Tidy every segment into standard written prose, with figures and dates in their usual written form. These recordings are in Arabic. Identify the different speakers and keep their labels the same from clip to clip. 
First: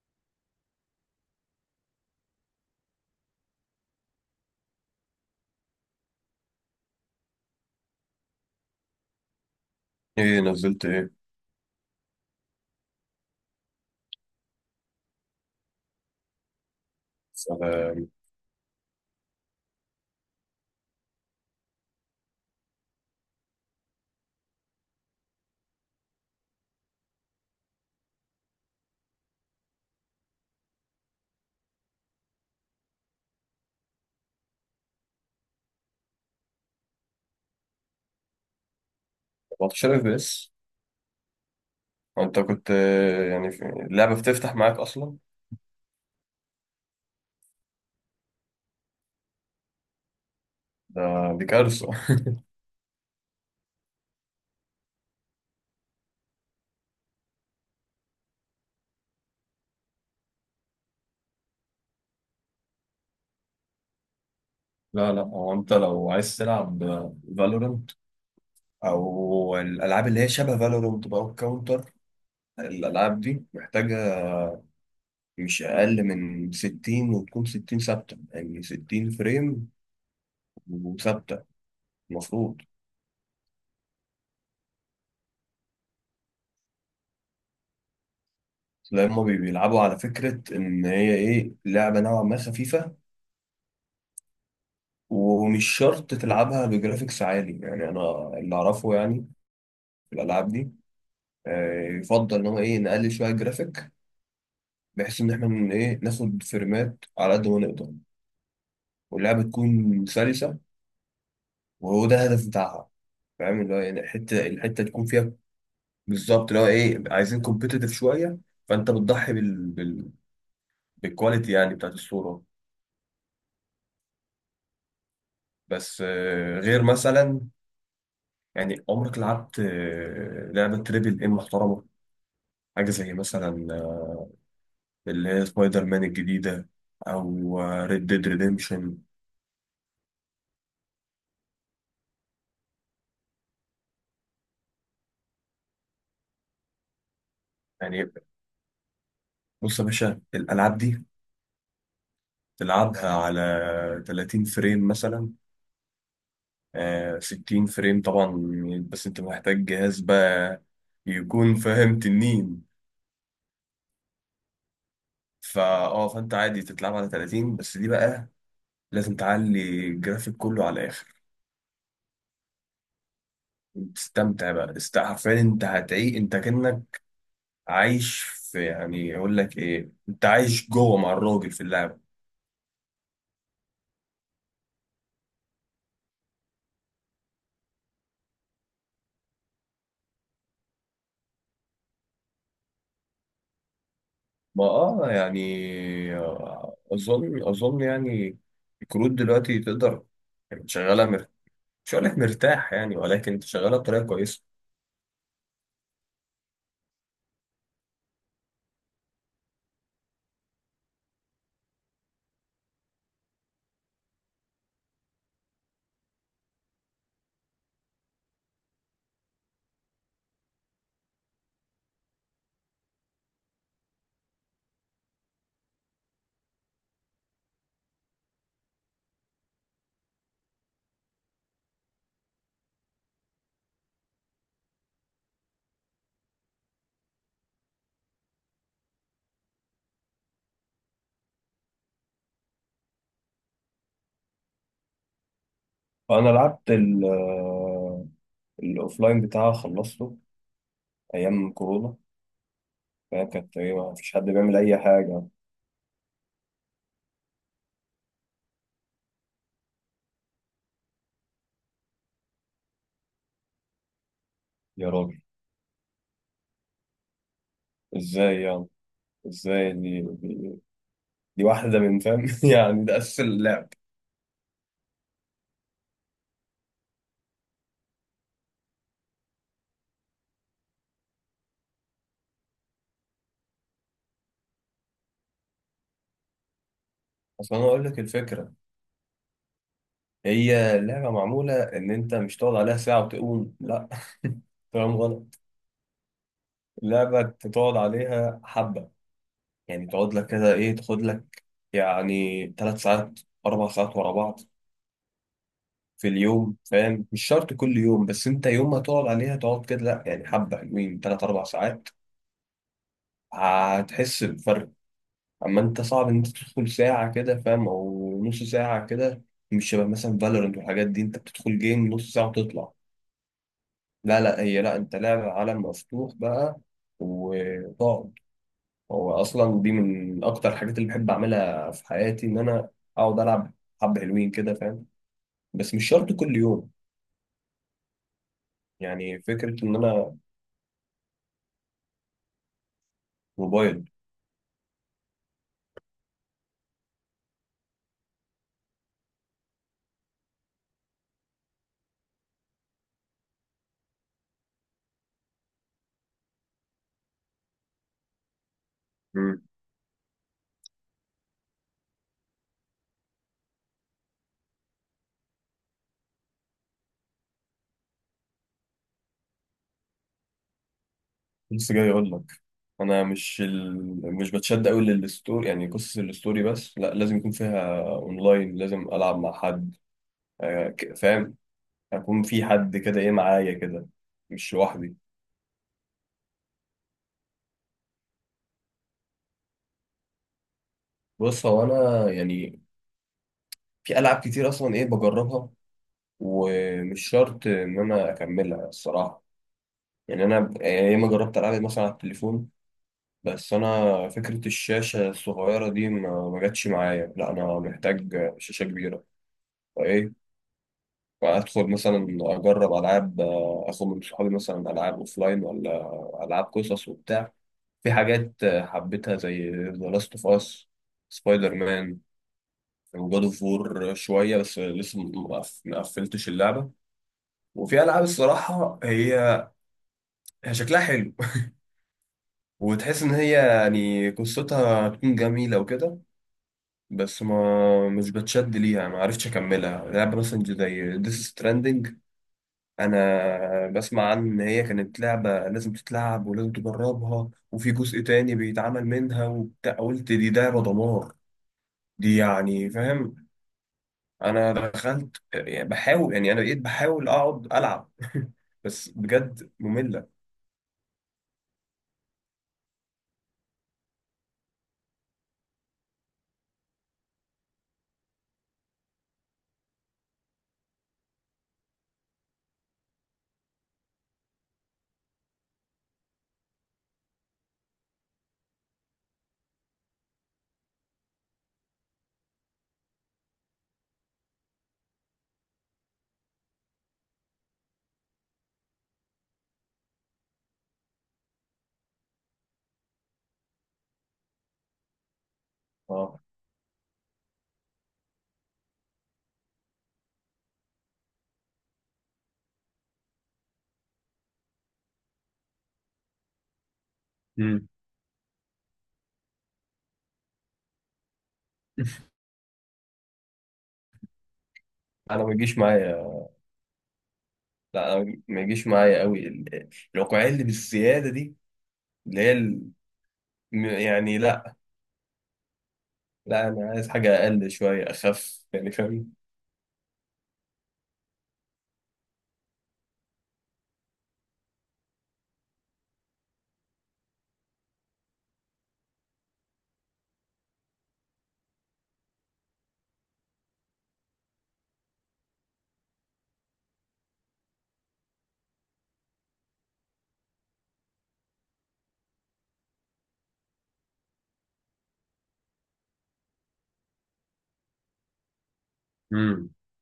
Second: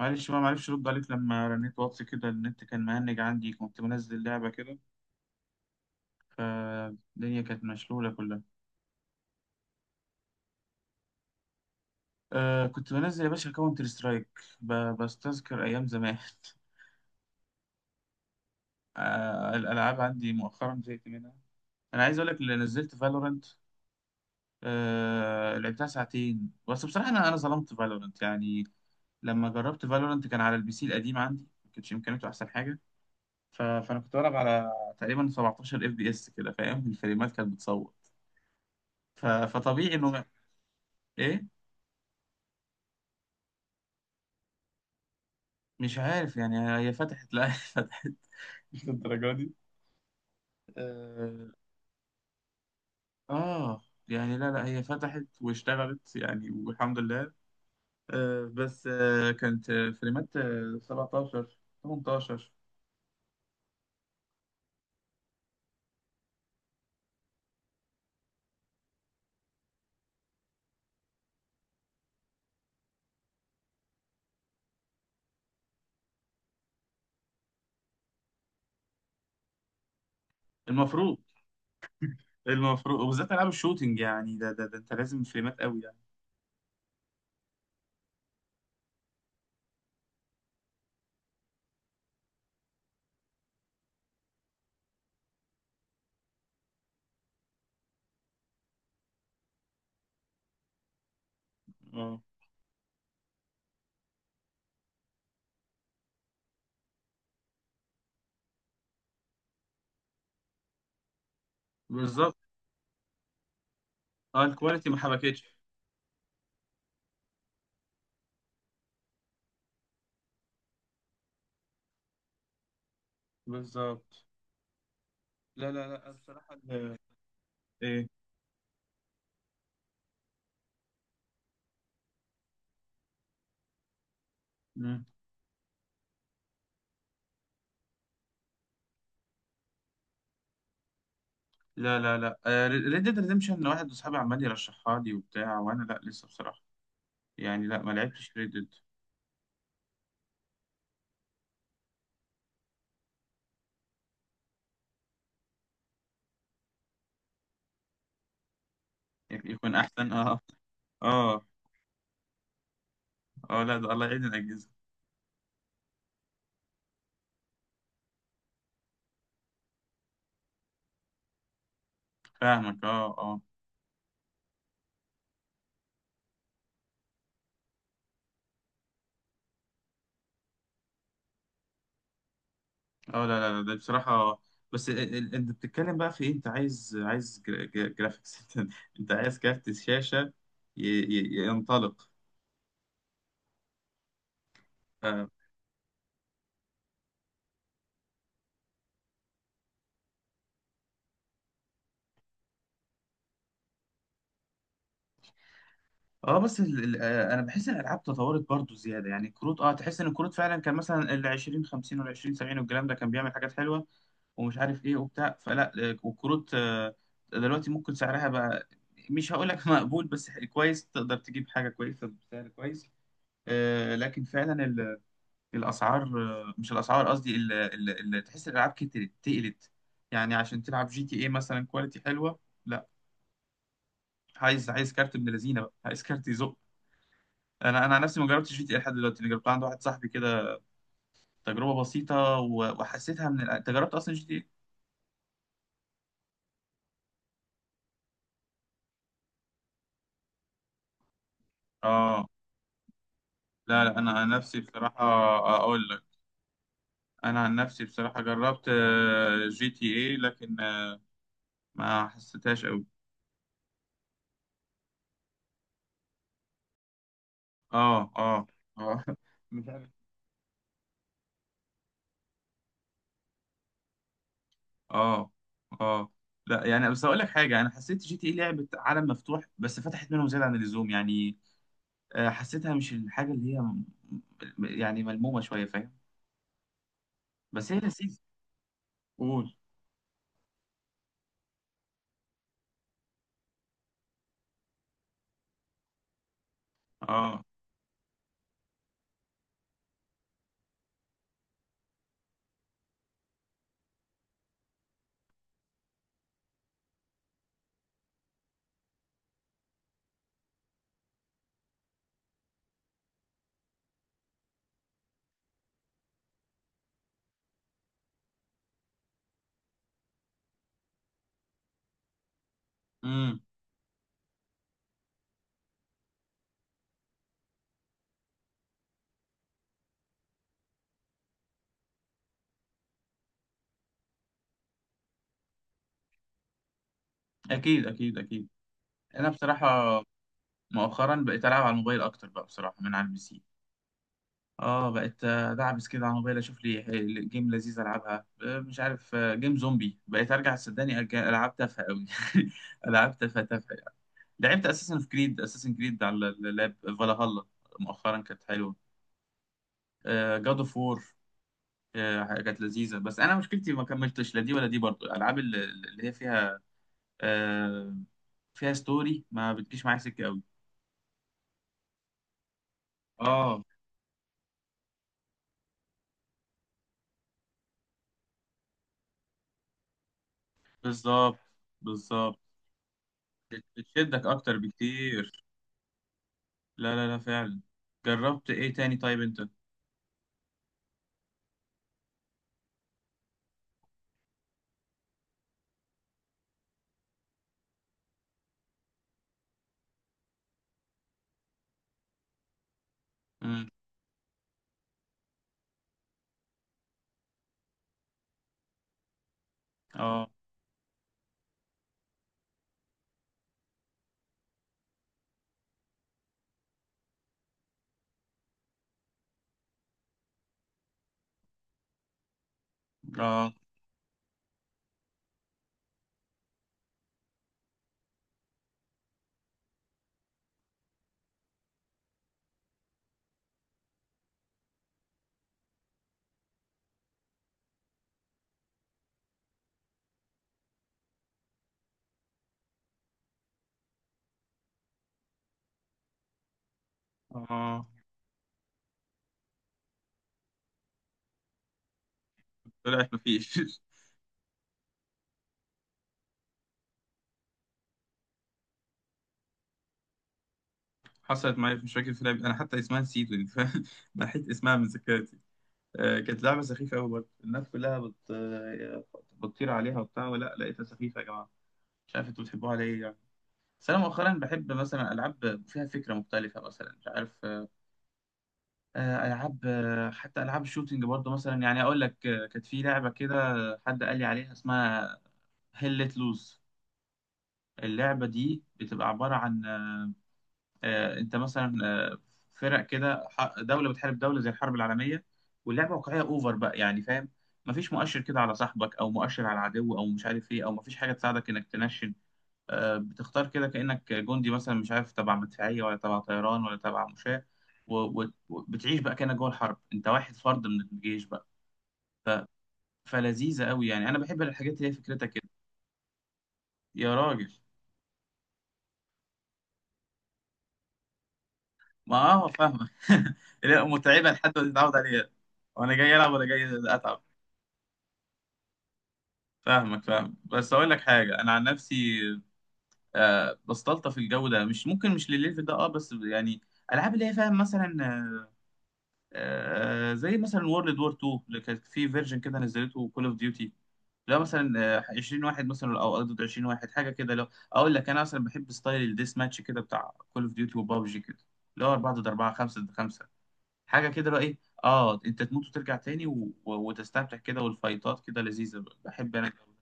Speaker 1: معلش بقى، معرفش ارد عليك لما رنيت واتس كده. النت كان مهنج عندي، كنت منزل لعبة كده، فالدنيا كانت مشلولة كلها.
Speaker 2: ايه نزلت ايه؟
Speaker 1: كنت بنزل يا باشا كاونتر سترايك. بستذكر أيام زمان.
Speaker 2: سلام.
Speaker 1: الألعاب عندي مؤخرا زهقت منها. أنا عايز أقول لك اللي نزلت فالورنت. لعبتها ساعتين، بس بصراحة أنا ظلمت فالورنت يعني. لما جربت فالورنت كان على البي سي القديم عندي، ما كانتش إمكانياته أحسن حاجة. ف... فأنا كنت بلعب على تقريبا 17 اف بي اس كده، فاهم؟ الفريمات كانت بتصور. ف... فطبيعي
Speaker 2: 14
Speaker 1: انه
Speaker 2: بس.
Speaker 1: ايه.
Speaker 2: انت كنت، يعني في اللعبة بتفتح معاك اصلا؟
Speaker 1: مش عارف يعني، هي فتحت، لا، هي فتحت، مش للدرجه دي.
Speaker 2: ده دي
Speaker 1: اه،
Speaker 2: كارثة.
Speaker 1: آه، يعني لا لا، هي فتحت واشتغلت يعني والحمد لله. بس كانت، فريمات، 17، 18.
Speaker 2: لا لا، هو انت لو عايز تلعب فالورنت او الالعاب اللي هي شبه فالورنت بقى والكاونتر، الالعاب دي محتاجة مش اقل من 60، وتكون 60 ثابتة، يعني 60 فريم
Speaker 1: المفروض،
Speaker 2: وثابتة. المفروض
Speaker 1: المفروض، وبالذات العاب الشوتينج يعني. ده انت لازم فريمات قوي يعني.
Speaker 2: تلاقي هما بيلعبوا على فكرة ان هي ايه، لعبة نوعا ما خفيفة، ومش شرط تلعبها بجرافيكس عالي. يعني انا اللي اعرفه يعني في الالعاب دي،
Speaker 1: اه،
Speaker 2: يفضل ان هو ايه، نقلل شويه الجرافيك، بحيث ان احنا من ايه، ناخد فريمات على قد ما نقدر، واللعبه تكون سلسه، وهو ده
Speaker 1: بالظبط.
Speaker 2: الهدف بتاعها. فاهم اللي هو يعني،
Speaker 1: اه،
Speaker 2: الحته
Speaker 1: الكواليتي ما
Speaker 2: تكون فيها
Speaker 1: حبكتش.
Speaker 2: بالظبط، اللي هو ايه، عايزين كومبيتيتيف شويه. فانت بتضحي بالكواليتي يعني، بتاعت الصوره.
Speaker 1: بالظبط. لا لا
Speaker 2: بس
Speaker 1: لا، بصراحة،
Speaker 2: غير مثلا،
Speaker 1: ايه.
Speaker 2: يعني عمرك لعبت لعبه تريبل ام محترمه؟ حاجه زي مثلا
Speaker 1: مم.
Speaker 2: اللي هي سبايدر مان الجديدة، أو ريد ديد ريديمشن.
Speaker 1: لا لا لا، ريد ديد ريدمشن، واحد وصحابي عمال يرشحها لي وبتاع، وانا لا، لسه بصراحه. يعني لا، ما
Speaker 2: يعني
Speaker 1: لعبتش ريد ديد.
Speaker 2: بص يا باشا، الألعاب دي تلعبها على 30 فريم مثلا، آه 60 فريم طبعا، بس أنت محتاج
Speaker 1: يكون
Speaker 2: جهاز
Speaker 1: احسن، اه.
Speaker 2: بقى
Speaker 1: اه.
Speaker 2: يكون فاهم، تنين.
Speaker 1: اه لا، ده الله يعين الاجهزه.
Speaker 2: فا اه فأنت عادي تتلعب على 30، بس دي بقى لازم تعلي الجرافيك كله على الآخر،
Speaker 1: فاهمك، اه، اه.
Speaker 2: تستمتع بقى. حرفيا أنت هتعيق، أنت كأنك عايش في، يعني أقول لك إيه، أنت عايش جوه مع الراجل في اللعبة.
Speaker 1: اه، لا لا لا، ده بصراحه بس انت بتتكلم بقى في ايه. انت عايز جرافيكس. انت، انت عايز كارت شاشه ينطلق.
Speaker 2: ما اه
Speaker 1: آه.
Speaker 2: يعني آه، اظن يعني الكروت دلوقتي تقدر، يعني شغاله مش هقول لك مرتاح يعني، ولكن شغاله بطريقه كويسه.
Speaker 1: اه، بس ال انا بحس ان الالعاب تطورت برضو زياده يعني. الكروت، اه، تحس ان الكروت فعلا كان مثلا ال 20 50 وال 20 70، والكلام ده كان بيعمل حاجات حلوه ومش عارف ايه وبتاع. فلا، والكروت دلوقتي ممكن سعرها بقى، مش هقول لك مقبول، بس كويس تقدر تجيب حاجه كويسه بسعر كويس. لكن فعلا الاسعار، مش الاسعار قصدي، تحس الالعاب كترت، تقلت يعني. عشان تلعب جي تي اي مثلا كواليتي حلوه، لا، عايز كارت ابن لذينه بقى، عايز كارت يزق. انا عن نفسي ما جربتش جي تي إيه لحد دلوقتي. انا جربت عند واحد صاحبي كده تجربه بسيطه، و- وحسيتها من انت جربت اصلا جي تي إيه؟
Speaker 2: فانا لعبت ال آه، الاوفلاين بتاعها، خلصته ايام كورونا،
Speaker 1: اه.
Speaker 2: فهي كانت ايه،
Speaker 1: لا
Speaker 2: ما
Speaker 1: لا، انا
Speaker 2: فيش حد
Speaker 1: عن
Speaker 2: بيعمل
Speaker 1: نفسي
Speaker 2: اي
Speaker 1: بصراحه،
Speaker 2: حاجه.
Speaker 1: اقول لك، انا عن نفسي بصراحه جربت جي تي اي، لكن ما حسيتهاش قوي.
Speaker 2: يا راجل،
Speaker 1: اه،
Speaker 2: ازاي
Speaker 1: اه.
Speaker 2: يعني؟
Speaker 1: اه. مش
Speaker 2: ازاي؟
Speaker 1: عارف.
Speaker 2: دي واحده من، فاهم، يعني ده اساس اللعب.
Speaker 1: اه، اه، لا يعني، بس اقول لك حاجه، انا حسيت جي تي اي لعبه عالم مفتوح بس فتحت منهم زياده عن اللزوم يعني. حسيتها مش الحاجه اللي هي يعني ملمومه شويه، فاهم.
Speaker 2: اصل انا
Speaker 1: بس هي
Speaker 2: اقول لك
Speaker 1: لذيذه.
Speaker 2: الفكره،
Speaker 1: قول.
Speaker 2: هي اللعبه معموله ان انت مش تقعد عليها ساعه وتقوم، لا، فاهم؟ غلط. اللعبة
Speaker 1: اه.
Speaker 2: تقعد عليها حبة، يعني تقعد لك كده، إيه، تاخد لك يعني تلات ساعات، أربع ساعات ورا بعض في اليوم، فاهم؟ مش شرط كل يوم، بس أنت يوم ما تقعد عليها تقعد كده، لأ يعني حبة حلوين، تلات أربع ساعات، هتحس بفرق. أما أنت صعب إن أنت تدخل ساعة كده فاهم، أو نص ساعة كده، مش شبه مثلا فالورنت والحاجات دي، أنت بتدخل جيم نص ساعة وتطلع.
Speaker 1: امم.
Speaker 2: لا لا، هي لا، أنت لعبة عالم مفتوح بقى، وتقعد، هو اصلا دي من اكتر الحاجات اللي بحب اعملها في حياتي، ان انا اقعد العب حبة حلوين كده، فاهم؟ بس مش شرط كل يوم.
Speaker 1: اكيد اكيد اكيد.
Speaker 2: يعني
Speaker 1: انا
Speaker 2: فكرة ان
Speaker 1: بصراحه
Speaker 2: انا،
Speaker 1: مؤخرا بقيت العب على الموبايل اكتر بقى بصراحه من على البي سي.
Speaker 2: موبايل.
Speaker 1: اه، بقيت دعبس كده على الموبايل، اشوف لي جيم لذيذ العبها. مش عارف، جيم زومبي. بقيت ارجع صدقني أرجع العب تافهه قوي. العاب تافهه تافهه يعني. لعبت اساسن في كريد، اساسن كريد على اللاب فالهالا، مؤخرا كانت حلوه.
Speaker 2: مم.
Speaker 1: جاد اوف وور كانت لذيذه. بس انا مشكلتي ما كملتش لا دي ولا دي، برضو الالعاب اللي هي فيها آه، فيها ستوري ما بتجيش معايا سكه قوي.
Speaker 2: لسه جاي اقول لك، انا مش
Speaker 1: اه،
Speaker 2: مش بتشد قوي للستوري، يعني قصص الستوري، بس لا، لازم يكون فيها اونلاين، لازم العب مع حد، فاهم،
Speaker 1: بالظبط
Speaker 2: اكون
Speaker 1: بالظبط.
Speaker 2: في حد كده ايه معايا كده،
Speaker 1: بتشدك
Speaker 2: مش
Speaker 1: اكتر
Speaker 2: لوحدي.
Speaker 1: بكتير. لا لا لا، فعلا. جربت ايه تاني طيب انت.
Speaker 2: بص هو انا يعني في العاب كتير اصلا ايه بجربها، ومش شرط ان انا اكملها الصراحة. يعني انا يعني ياما جربت العب مثلا على التليفون، بس
Speaker 1: امم.
Speaker 2: انا فكره الشاشه الصغيره دي ما جاتش معايا، لا انا محتاج شاشه كبيره،
Speaker 1: اه،
Speaker 2: فايه، فادخل مثلا اجرب العاب، اخد من صحابي مثلا العاب اوفلاين ولا العاب قصص وبتاع. في حاجات حبيتها زي ذا لاست اوف اس، سبايدر مان، وجاد اوف
Speaker 1: اه،
Speaker 2: وور شويه، بس لسه ما قفلتش اللعبه. وفي العاب الصراحه هي شكلها حلو، وتحس ان هي يعني قصتها هتكون جميله وكده، بس ما مش بتشد ليها، ما عرفتش اكملها. لعبه مثلا زي ديس ستراندنج، انا بسمع عن ان هي كانت لعبه لازم تتلعب ولازم تجربها، وفي
Speaker 1: اه.
Speaker 2: جزء تاني بيتعمل منها وبتاع، قلت دي لعبه دمار دي يعني،
Speaker 1: طلعت
Speaker 2: فاهم،
Speaker 1: مفيش.
Speaker 2: انا دخلت يعني بحاول يعني، انا بقيت بحاول اقعد العب، بس بجد ممله.
Speaker 1: حصلت معايا مش فاكر في لعبة انا حتى اسمها نسيته يعني، فاهم؟ نحيت اسمها من ذاكرتي. آه، كانت لعبة سخيفة قوي برضه. الناس كلها بتطير عليها وبتاع، ولا لقيتها سخيفة يا جماعة. مش عارف انتوا بتحبوها على ايه يعني. بس انا مؤخرا بحب مثلا العاب فيها فكرة مختلفة. مثلا مش عارف، العاب، حتى العاب الشوتينج برضو مثلا. يعني اقول لك، كانت في لعبه كده، حد قال لي عليها، اسمها هيل ليت لوز. اللعبه دي بتبقى عباره عن انت مثلا، فرق كده، دوله بتحارب دوله زي الحرب العالميه، واللعبه
Speaker 2: اه.
Speaker 1: واقعيه اوفر بقى يعني، فاهم. مفيش مؤشر كده على صاحبك او مؤشر على العدو او مش عارف ايه، او مفيش حاجه تساعدك انك تنشن. بتختار كده كأنك جندي مثلا، مش عارف، تبع مدفعية ولا تبع طيران ولا تبع مشاة.
Speaker 2: مم.
Speaker 1: وبتعيش بقى كأنك جوه الحرب، انت واحد فرد من الجيش بقى. فلذيذة قوي يعني، انا بحب الحاجات اللي هي
Speaker 2: انا ما
Speaker 1: فكرتها كده.
Speaker 2: بيجيش معايا.
Speaker 1: يا راجل.
Speaker 2: لا أنا ما يجيش معايا قوي الواقعية اللي بالزيادة دي،
Speaker 1: ما
Speaker 2: اللي هي
Speaker 1: اه، فاهمك. لا، متعبة
Speaker 2: لا،
Speaker 1: لحد ما تتعود عليها، وانا جاي العب ولا
Speaker 2: لا أنا
Speaker 1: جاي
Speaker 2: عايز حاجة
Speaker 1: اتعب.
Speaker 2: أقل شوية أخف، يعني فاهم.
Speaker 1: فاهمك فاهمك. بس اقول لك حاجة، انا عن نفسي بستلطف الجو ده، مش ممكن مش للليفل ده، اه، بس يعني، العاب اللي هي فاهم مثلا، زي مثلا وورلد وور 2 اللي كانت في فيرجن كده، نزلته كول اوف ديوتي. لا مثلا، 20 واحد مثلا او ضد 20 واحد، حاجه كده. لو اقول لك، انا مثلا بحب ستايل الديس ماتش كده، بتاع كول اوف ديوتي وبابجي كده، اللي هو 4 ضد 4، 5 ضد 5، حاجه كده، اللي هو ايه، اه، انت تموت وترجع تاني و... و... وتستمتع كده، والفايتات كده لذيذه. بحب انا
Speaker 2: امم
Speaker 1: الجو ده.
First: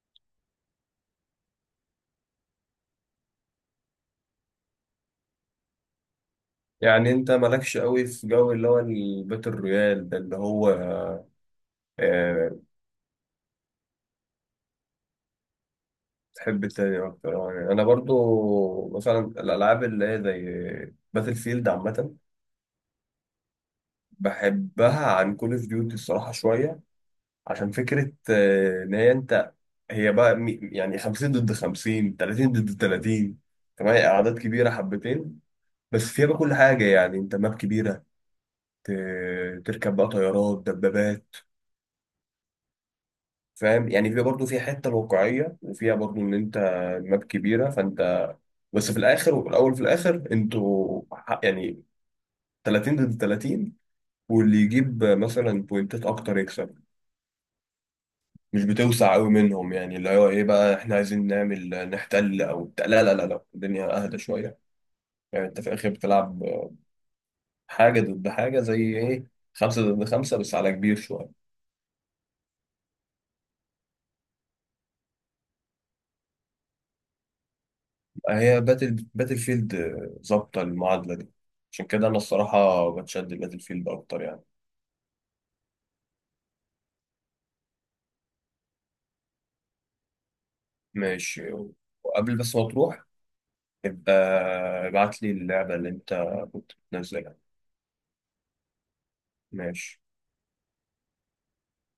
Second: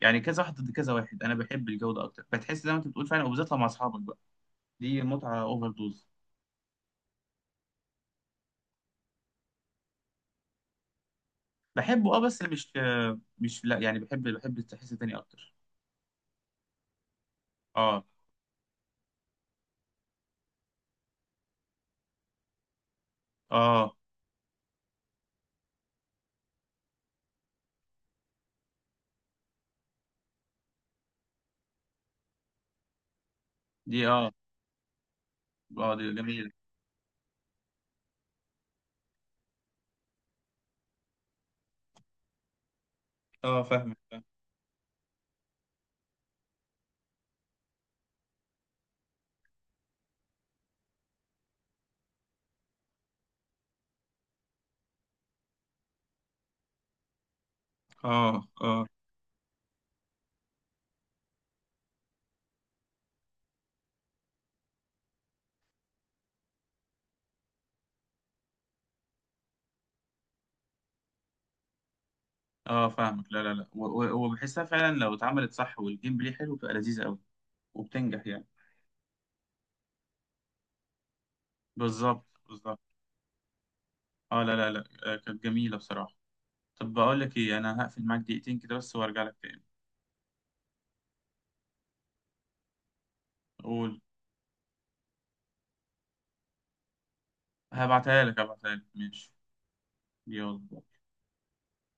Speaker 1: يعني كذا واحد ضد كذا واحد، انا بحب الجو ده اكتر، بتحس زي ما انت بتقول فعلا، وبالذات لما اصحابك بقى، دي متعه اوفر دوز.
Speaker 2: يعني أنت مالكش قوي في جو اللي هو البيت الرويال ده، اللي هو،
Speaker 1: بحبه اه، بس
Speaker 2: آه،
Speaker 1: مش، مش، لا يعني، بحب التحس تاني اكتر.
Speaker 2: تحب التاني أكتر. يعني أنا
Speaker 1: اه،
Speaker 2: برضو مثلا الألعاب اللي هي زي باتل فيلد عامة
Speaker 1: اه.
Speaker 2: بحبها عن كول أوف ديوتي الصراحة شوية، عشان فكرة إن هي أنت، هي بقى يعني 50 ضد 50، 30 ضد 30،
Speaker 1: دي
Speaker 2: كمان
Speaker 1: اه.
Speaker 2: اعداد كبيره حبتين.
Speaker 1: اه،
Speaker 2: بس
Speaker 1: دي
Speaker 2: فيها بقى
Speaker 1: جميلة.
Speaker 2: كل حاجه، يعني انت ماب كبيره، ت- تركب بقى طيارات، دبابات،
Speaker 1: اه،
Speaker 2: فاهم؟
Speaker 1: فاهمك
Speaker 2: يعني فيها
Speaker 1: فاهمك.
Speaker 2: برضه فيها حته الواقعيه، وفيها برضه ان انت ماب كبيره فانت، بس في الاخر، وفي الاول في الاخر، انتوا يعني 30 ضد 30، واللي يجيب مثلا بوينتات اكتر يكسب.
Speaker 1: اه،
Speaker 2: مش
Speaker 1: اه،
Speaker 2: بتوسع قوي منهم، يعني اللي هو ايه بقى، احنا عايزين نعمل نحتل او بتاع. لا لا لا لا، الدنيا اهدى شويه، يعني انت في الاخر بتلعب حاجه ضد حاجه، زي ايه، خمسه ضد خمسه بس على كبير شويه.
Speaker 1: اه، فاهمك. لا لا لا، و- و- وبحسها فعلا. لو اتعملت صح والجيم بلاي حلو، بتبقى لذيذة قوي وبتنجح يعني.
Speaker 2: هي باتل فيلد ظابطه المعادله دي، عشان كده انا
Speaker 1: بالظبط بالظبط.
Speaker 2: الصراحه بتشد باتل فيلد اكتر يعني.
Speaker 1: اه، لا لا لا، كانت جميلة بصراحة. طب بقول لك ايه، انا هقفل معاك دقيقتين كده بس وارجع لك تاني.
Speaker 2: ماشي. وقبل بس ما تروح،
Speaker 1: قول.
Speaker 2: ابقى ابعت لي اللعبه اللي انت كنت بتنزلها.
Speaker 1: هبعتها لك هبعتها لك، ماشي.
Speaker 2: ماشي.
Speaker 1: يلا.